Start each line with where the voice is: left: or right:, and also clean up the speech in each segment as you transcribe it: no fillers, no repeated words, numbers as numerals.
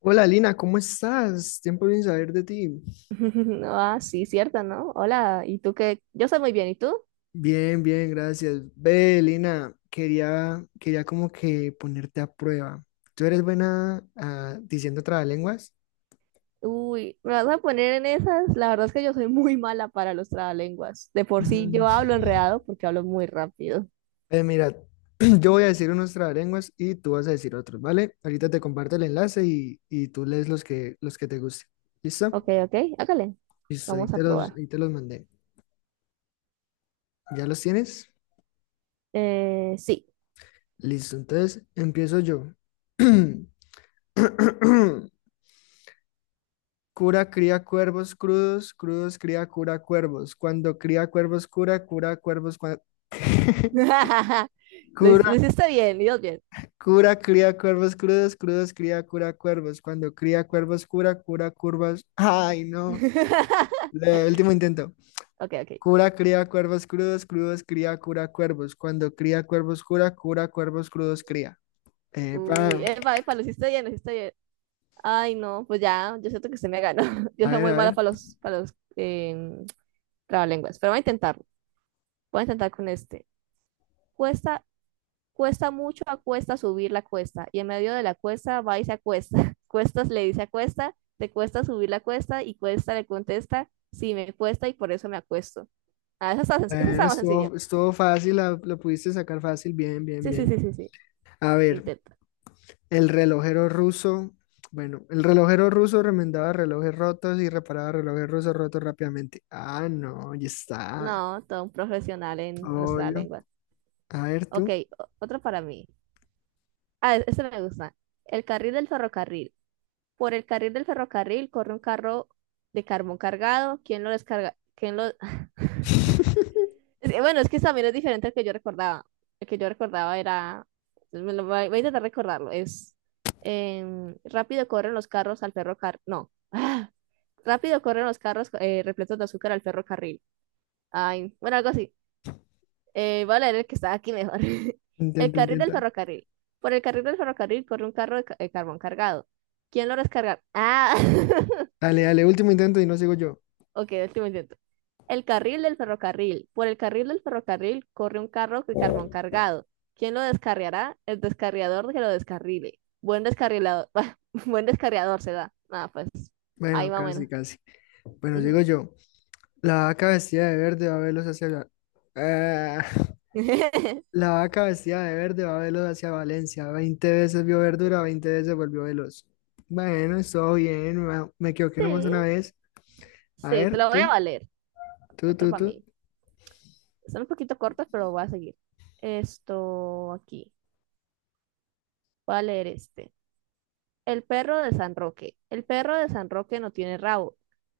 left: Hola Lina, ¿cómo estás? Tiempo sin saber de ti.
right: Ah, sí, cierto, ¿no? Hola, ¿y tú qué? Yo soy muy bien, ¿y tú?
left: Bien, bien, gracias. Ve, Lina, quería como que ponerte a prueba. ¿Tú eres buena diciendo trabalenguas?
right: Uy, ¿me vas a poner en esas? La verdad es que yo soy muy mala para los trabalenguas. De por sí
left: Mm.
right: yo hablo enredado porque hablo muy rápido.
left: Mira, yo voy a decir unos trabalenguas y tú vas a decir otros, ¿vale? Ahorita te comparto el enlace y tú lees los que te gusten. ¿Listo?
right: Ok, ok, hágale.
left: Listo, ahí
right: Vamos a
left: te los,
right: probar.
left: ahí te los mandé. ¿Ya los tienes?
right: Sí.
left: Listo, entonces empiezo yo. Cura cría cuervos crudos, crudos cría cura cuervos. Cuando cría cuervos cura, cura cuervos.
right: Lo, hic-
left: Cura,
right: lo hiciste bien, Dios bien.
left: Cura cría cuervos crudos, crudos cría cura cuervos. Cuando cría cuervos cura, cura curvas. Ay, no. Último intento.
right: Ok, ok.
left: Cura cría cuervos crudos, crudos cría cura cuervos. Cuando cría cuervos cura, cura cuervos crudos cría. Epa.
right: Uy, epa, epa, lo hiciste bien, lo hiciste bien. Ay, no, pues ya, yo siento que se me ganó. Yo
left: A
right: soy
left: ver,
right: muy
left: a
right: mala
left: ver.
right: para los trabalenguas, pero voy a intentarlo. Voy a intentar con este. Cuesta Cuesta mucho, acuesta subir la cuesta, y en medio de la cuesta va y se acuesta. Cuestas le dice, acuesta te cuesta subir la cuesta, y cuesta le contesta, sí, me cuesta y por eso me acuesto. Ah, eso está, senc- eso
left: Bueno,
right: está más sencillo.
left: estuvo fácil, lo pudiste sacar fácil. Bien, bien,
right: Sí, sí,
left: bien.
right: sí, sí, sí.
left: A ver.
right: Intenta.
left: El relojero ruso, bueno, el relojero ruso remendaba relojes rotos y reparaba relojes rusos rotos rápidamente. Ah, no, ya está.
right: No, todo un profesional en nuestra
left: Obvio.
right: lengua.
left: A ver
right: Ok,
left: tú.
right: otro para mí. Ah, este me gusta. El carril del ferrocarril. Por el carril del ferrocarril corre un carro de carbón cargado. ¿Quién lo descarga? ¿Quién lo...? Es que... Bueno, es que también es diferente al que yo recordaba. El que yo recordaba era... pues, voy a intentar recordarlo. Es... rápido corren los carros al ferrocarril. No. Ah. Rápido corren los carros, repletos de azúcar al ferrocarril. Ay, bueno, algo así. Voy a leer el que está aquí mejor. El
left: Intenta,
right: carril del
left: intenta.
right: ferrocarril. Por el carril del ferrocarril corre un carro de carbón cargado. ¿Quién lo descarga? Ah,
left: Dale, dale, último intento y no sigo yo.
right: ok, último intento. El carril del ferrocarril. Por el carril del ferrocarril corre un carro de carbón cargado. ¿Quién lo descarriará? El descarriador que lo descarrile. Buen descarrilador. Buen descarriador se da. Nada, pues ahí
left: Bueno,
right: va.
left: casi,
right: Bueno.
left: casi. Bueno, sigo
right: Ujú.
left: yo. La vaca vestida de verde va a verlos hacia... Ah, la vaca vestida de verde va a verlos hacia Valencia. 20 veces vio verdura, 20 veces volvió veloz. Bueno, estuvo bien. Me equivoqué nomás
right: Sí,
left: una vez. A
right: sí, te
left: ver,
right: lo voy a
left: tú,
right: valer.
left: tú,
right: Otro
left: tú,
right: para
left: tú.
right: mí. Están un poquito cortas, pero voy a seguir. Esto aquí. Voy a leer este. El perro de San Roque. El perro de San Roque no tiene rabo,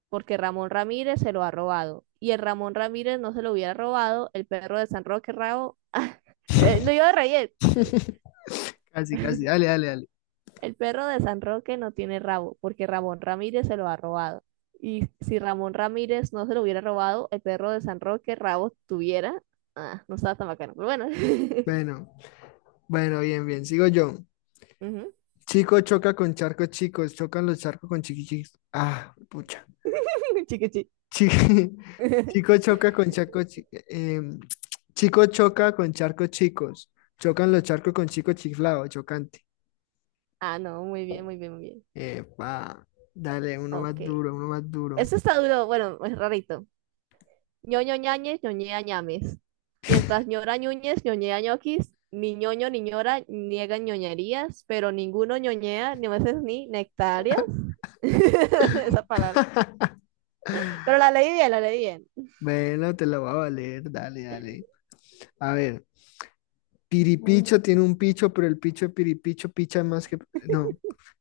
right: porque Ramón Ramírez se lo ha robado. Y el Ramón Ramírez no se lo hubiera robado, el perro de San Roque rabo. Lo iba a reír.
left: Casi, casi. Dale, dale, dale.
right: El perro de San Roque no tiene rabo, porque Ramón Ramírez se lo ha robado. Y si Ramón Ramírez no se lo hubiera robado, el perro de San Roque rabo tuviera. Ah, no estaba tan bacano, pero bueno.
left: Bueno, bueno, bien, bien. Sigo yo.
right: Ujú.
left: Chico choca con charcos chicos, chocan los charcos con chiquichis. Ah, pucha.
right: Chiquichi.
left: Chi- Chico, choca con charcos chi- em, chico choca con charcos chicos, chocan los charcos con chicos chiflados, chocante.
right: Ah, no, muy bien, muy bien, muy bien.
left: Epa, dale, uno
right: Ok.
left: más duro, uno más duro.
right: Eso está duro, bueno, es rarito. Ñoño Ñañez, Ñoñea Ñames. Mientras Ñora Ñúñez, Ñoñea Ñoquis, ni Ñoño ni Ñora niegan ñoñerías, pero ninguno ñoñea, ni veces ni nectarias. Esa palabra. Pero la leí bien, la leí bien.
left: Bueno, te lo voy a valer, dale, dale. A ver. Piripicho tiene un picho, pero el picho de Piripicho picha más que... No,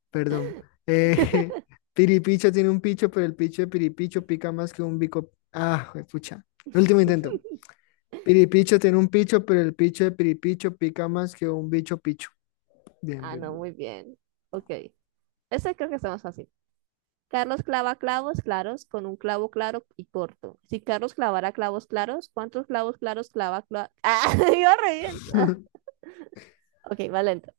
left: perdón. Eh, Piripicho tiene un picho, pero el picho de Piripicho pica más que un bico... Ah, pucha. Último intento. Piripicho tiene un picho, pero el picho de Piripicho pica más que un bicho picho. Bien,
right: Ah,
left: bien,
right: no,
left: bien.
right: muy bien. Ok. Ese creo que está más fácil. Carlos clava clavos claros con un clavo claro y corto. Si Carlos clavara clavos claros, ¿cuántos clavos claros clava? Ah, iba re bien. Ah, ok, va lento.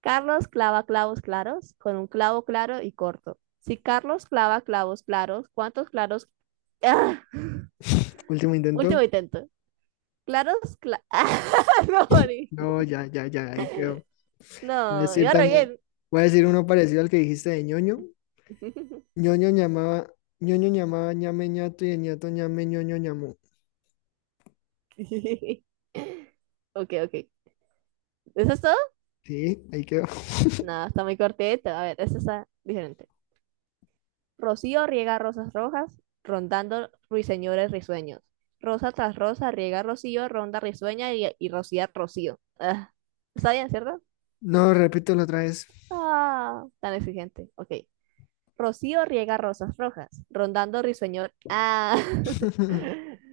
right: Carlos clava clavos claros con un clavo claro y corto. Si Carlos clava clavos claros, ¿cuántos claros? Ah,
left: Último intento.
right: último intento. Claros, Ah, no,
left: No, ya, ya, ya, ahí quedó. Voy a
right: no,
left: decir
right: iba re
left: también,
right: bien.
left: voy a decir uno parecido al que dijiste de ñoño. ñoño llamaba, ñoño llamaba ñame ñato y el ñato ñame ñoño ñamó.
right: Ok, ok. ¿Eso es todo?
left: Sí, ahí quedó.
right: No, está muy cortito. A ver, eso está diferente. Rocío riega rosas rojas, rondando ruiseñores risueños. Rosa tras rosa riega rocío, ronda risueña y rocía rocío. Ah, ¿está bien, cierto?
left: No, repítelo otra vez.
right: Ah, tan exigente. Ok. Rocío riega rosas rojas, rondando risueñor. Ah.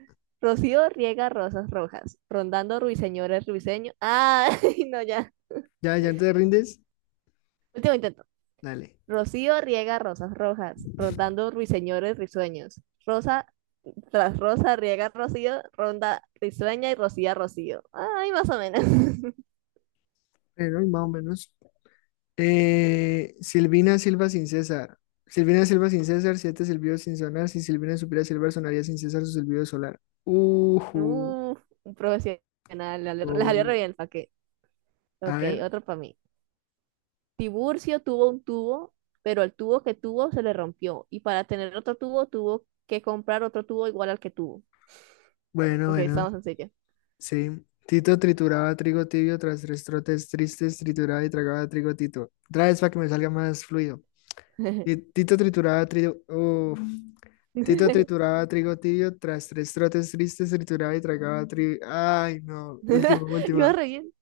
right: Rocío riega rosas rojas, rondando ruiseñores risueños. Ah, no, ya.
left: Ya, ya te rindes.
right: Último intento.
left: Dale.
right: Rocío riega rosas rojas, rondando ruiseñores risueños. Rosa tras rosa, riega rocío, ronda risueña y rocía rocío. Ay, más o menos.
left: Bueno, y más o menos. Silvina Silva sin César. Silvina Silva sin César, siete silbidos sin sonar. Si Silvina supiera silbar, sonaría sin César su silbido solar. Ujú.
right: Uf, un profesional. La salió re
left: Obvio.
right: bien el qué.
left: A
right: Ok,
left: ver.
right: otro para mí. Tiburcio tuvo un tubo, pero el tubo que tuvo se le rompió. Y para tener otro tubo, tuvo que comprar otro tubo igual al que tuvo.
left: Bueno,
right: Ok,
left: bueno.
right: estamos en serio.
left: Sí. Tito trituraba trigo tibio tras tres trotes tristes, trituraba y tragaba trigo Tito. Otra vez para que me salga más fluido. Tito trituraba trigo, uf. Tito trituraba trigo tibio, tras tres trotes tristes trituraba y tragaba trigo. Ay, no, última,
right: Iba
left: última.
right: re bien.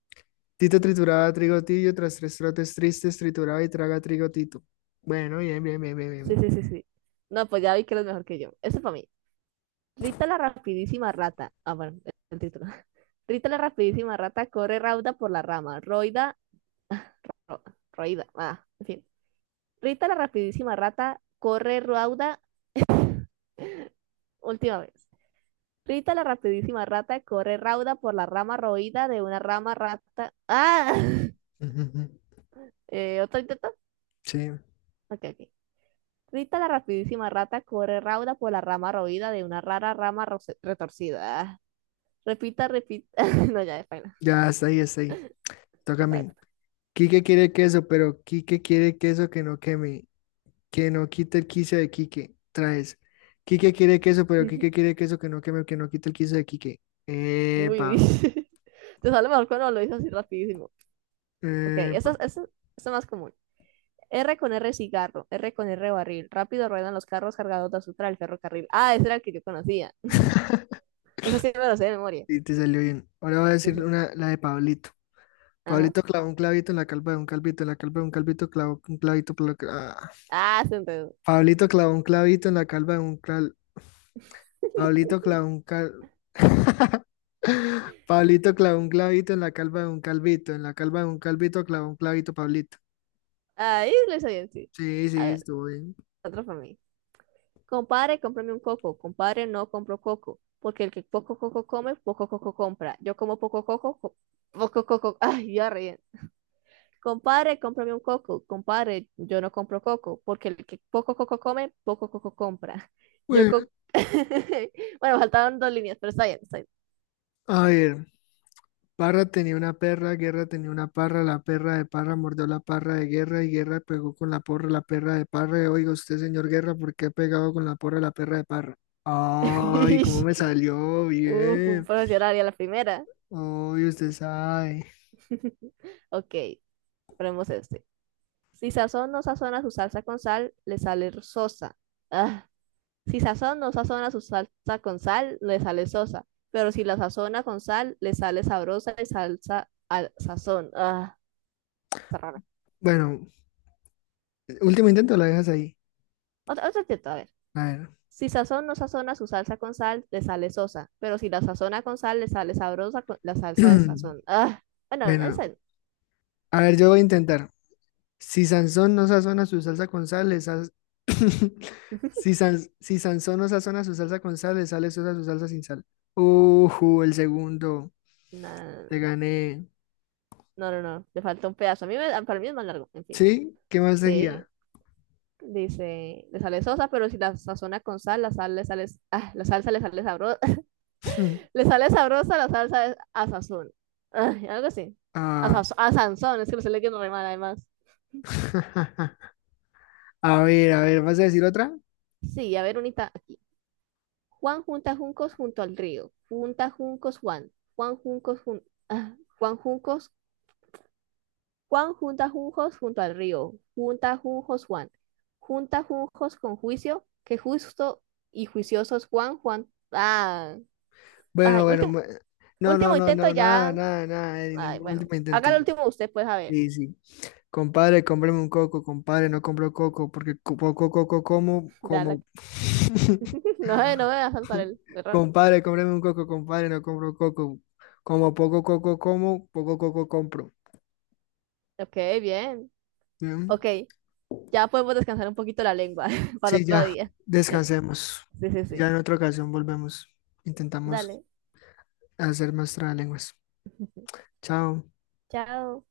left: Tito trituraba trigo tibio, tras tres trotes tristes trituraba y traga trigo Tito. Bueno, bien, bien, bien, bien,
right: Sí,
left: bien.
right: sí, sí, sí. No, pues ya vi que eres mejor que yo. Eso para mí. Rita la rapidísima rata. Ah, bueno, el título. Rita la rapidísima rata corre rauda por la rama. Roida. ro- Roida. Ah, en fin. Rita la rapidísima rata corre rauda. Última vez. Rita la rapidísima rata corre rauda por la rama roída de una rama rata. ¡Ah!
left: Ujú, ujú.
right: ¿Otro intento?
left: Sí,
right: Ok, ok. Rita la rapidísima rata corre rauda por la rama roída de una rara rama retorcida. Ah, repita, repita. No, ya,
left: ya está ahí, está ahí. Toca a mí. Quique quiere queso, pero Quique quiere queso que no queme, que no quite el quicio de Quique. Traes. Quique quiere queso, pero
right: de
left: Quique quiere queso que no queme, que no quite el quicio de Quique.
right: Uy,
left: Epa.
right: te sale mejor cuando lo dices así rapidísimo. Ok,
left: Eh,
right: esta
left: pa-
right: es, esta- esta es más común. R con R cigarro, R con R barril. Rápido ruedan los carros cargados de azúcar al ferrocarril. Ah, ese era el que yo conocía. Ese sí me lo sé de memoria.
left: sí, te salió bien. Ahora voy a
right: Sí,
left: decir
right: sí.
left: una, la de Pablito.
right: Ajá.
left: Pablito clavó un clavito en la calva de un calvito, en la calva de un calvito clavó un clavito.
right: Ah, se enredó.
left: Pablito clavó un clavito en la calva de un cal... Pablito clavó un cal... Pablito clavó un clavito en la calva de un calvito, en la calva de un calvito clavó un clavito, Pablito.
right: Ahí lo hice bien, sí.
left: Sí,
right: A
left: sí,
right: ver,
left: estuvo bien.
right: otro para mí. Compadre, cómprame un coco. Compadre, no compro coco. Porque el que poco coco come, poco coco compra. Yo como poco coco, poco coco. Ay, ya reí. Compadre, cómprame un coco. Compadre, yo no compro coco, porque el que poco coco come, poco coco compra. Yo
left: Bueno,
right: co- Bueno, faltaban dos líneas, pero está bien, está bien.
left: a ver. Parra tenía una perra, Guerra tenía una parra, la perra de Parra mordió la parra de Guerra y Guerra pegó con la porra la perra de Parra. Y, Oiga usted, señor Guerra, ¿por qué ha pegado con la porra la perra de Parra? Ay, cómo me salió
right: Uf, un
left: bien.
right: profesional y a la primera.
left: Ay, usted sabe.
right: Ok, ponemos este. Si sazón no sazona su salsa con sal, le sale sosa. Ah, si sazón no sazona su salsa con sal, le sale sosa. Pero si la sazona con sal, le sale sabrosa y salsa al sazón. Ah, está rara.
left: Bueno, último intento, la dejas ahí.
right: Otra intento, a ver.
left: A ver.
right: Si Sazón no sazona su salsa con sal, le sale sosa. Pero si la sazona con sal, le sale sabrosa con la salsa de sazón. Ah, bueno, ahí
left: Bueno,
right: sale.
left: a ver, yo voy a intentar. Si Sansón no sazona su salsa con sal, Si Sansón no sazona su salsa con sal, le sale sosa su salsa sin sal. Ujú, el segundo.
right: No,
left: Te
right: no,
left: gané.
right: no, no, no, le falta un pedazo. Para mí es más largo, en fin.
left: ¿Sí? ¿Qué más
right: Sí,
left: seguía?
right: dice, le sale sosa, pero si la sazona con sal, la salsa le sale sabrosa, le sale sabrosa, la salsa de a sazón. Ay, algo así. A,
left: Ah,
right: saz- a Sansón, es que lo estoy leyendo re mal además.
left: a ver, ¿vas a decir otra?
right: Sí, a ver, unita, Juan junta juncos junto al río. Junta juncos Juan. Juan juncos. Juan junta juncos junto al río. Junta juncos Juan. Junta juncos con juicio. Que justo y juiciosos Juan. Juan. Ah.
left: Bueno,
right: Ay,
left: bueno.
right: último,
left: No, no,
right: último
left: no,
right: intento
left: no, nada,
right: ya.
left: nada, nada.
right: Ay,
left: Ningún
right: bueno.
left: último
right: Haga
left: intento.
right: el último usted, pues, a ver.
left: Sí, sí. Compadre, cómprame un coco, compadre, no compro coco, porque poco coco como,
right: Ya la-
left: como
right: No, no me va a saltar el error.
left: Compadre, cómprame un coco, compadre, no compro coco. Como poco coco como, poco coco compro.
right: Ok, bien. Ok.
left: Bien.
right: Ya podemos descansar un poquito la lengua para
left: Sí,
right: otro
left: ya,
right: día.
left: descansemos.
right: Sí, sí,
left: Ya
right: sí.
left: en otra ocasión volvemos. Intentamos
right: Dale.
left: hacer más trabalenguas. Chao.
right: Chao.